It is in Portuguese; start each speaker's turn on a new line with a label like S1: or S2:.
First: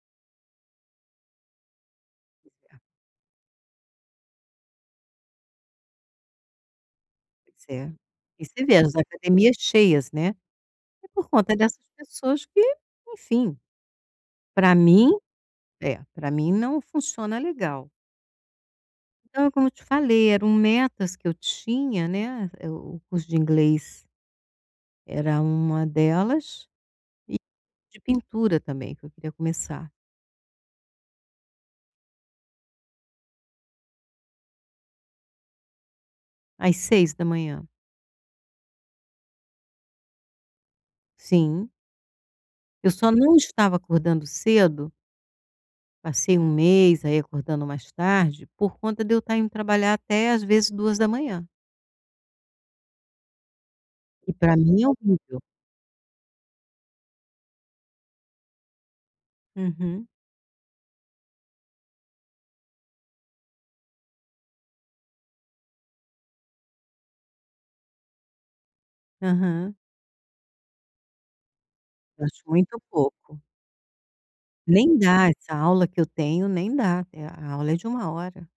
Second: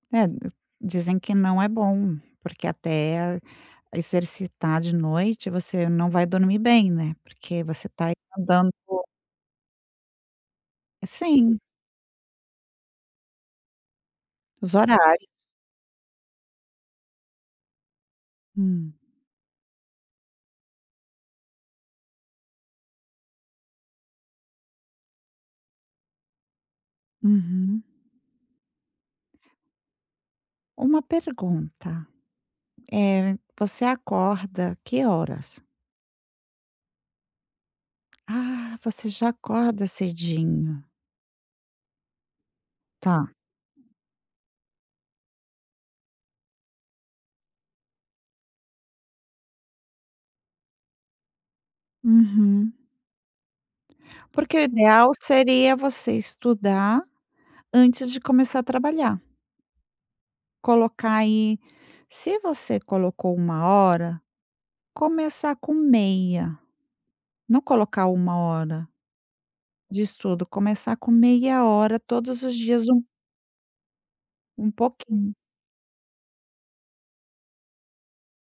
S1: É dizem que não é bom porque até exercitar de noite você não vai dormir bem, né, porque
S2: Isso
S1: você
S2: é,
S1: está aí
S2: e você
S1: mandando
S2: vê as academias cheias, né, e por conta
S1: Sim.
S2: dessas pessoas que enfim, pra
S1: Os
S2: mim,
S1: horários.
S2: é, para mim não funciona legal.
S1: Hum.
S2: Então é como eu te falei, eram metas que eu tinha, né, o o curso de inglês era uma delas, e o
S1: Uhum.
S2: de pintura também que eu queria começar.
S1: Uma pergunta, eh, você acorda que horas?
S2: Às 6h00.
S1: Ah você já acorda cedinho.
S2: Sim. Eu só
S1: Tá.
S2: não estava acordando cedo passei um mês aí acordando mais tarde, por conta de eu estar indo trabalhar até às vezes 2h00.
S1: Uhum.
S2: E para
S1: Porque o
S2: mim é
S1: ideal
S2: horrível.
S1: seria você estudar antes de começar a trabalhar.
S2: Uhum.
S1: Colocar aí, se você colocou 1 hora, começar com meia, não colocar uma hora
S2: Aham.
S1: de estudo, começar com meia hora
S2: Eu acho
S1: todos os
S2: muito
S1: dias um
S2: pouco.
S1: um
S2: Nem dá
S1: pouquinho.
S2: essa aula que eu tenho nem dá, é a a aula é de 1 hora.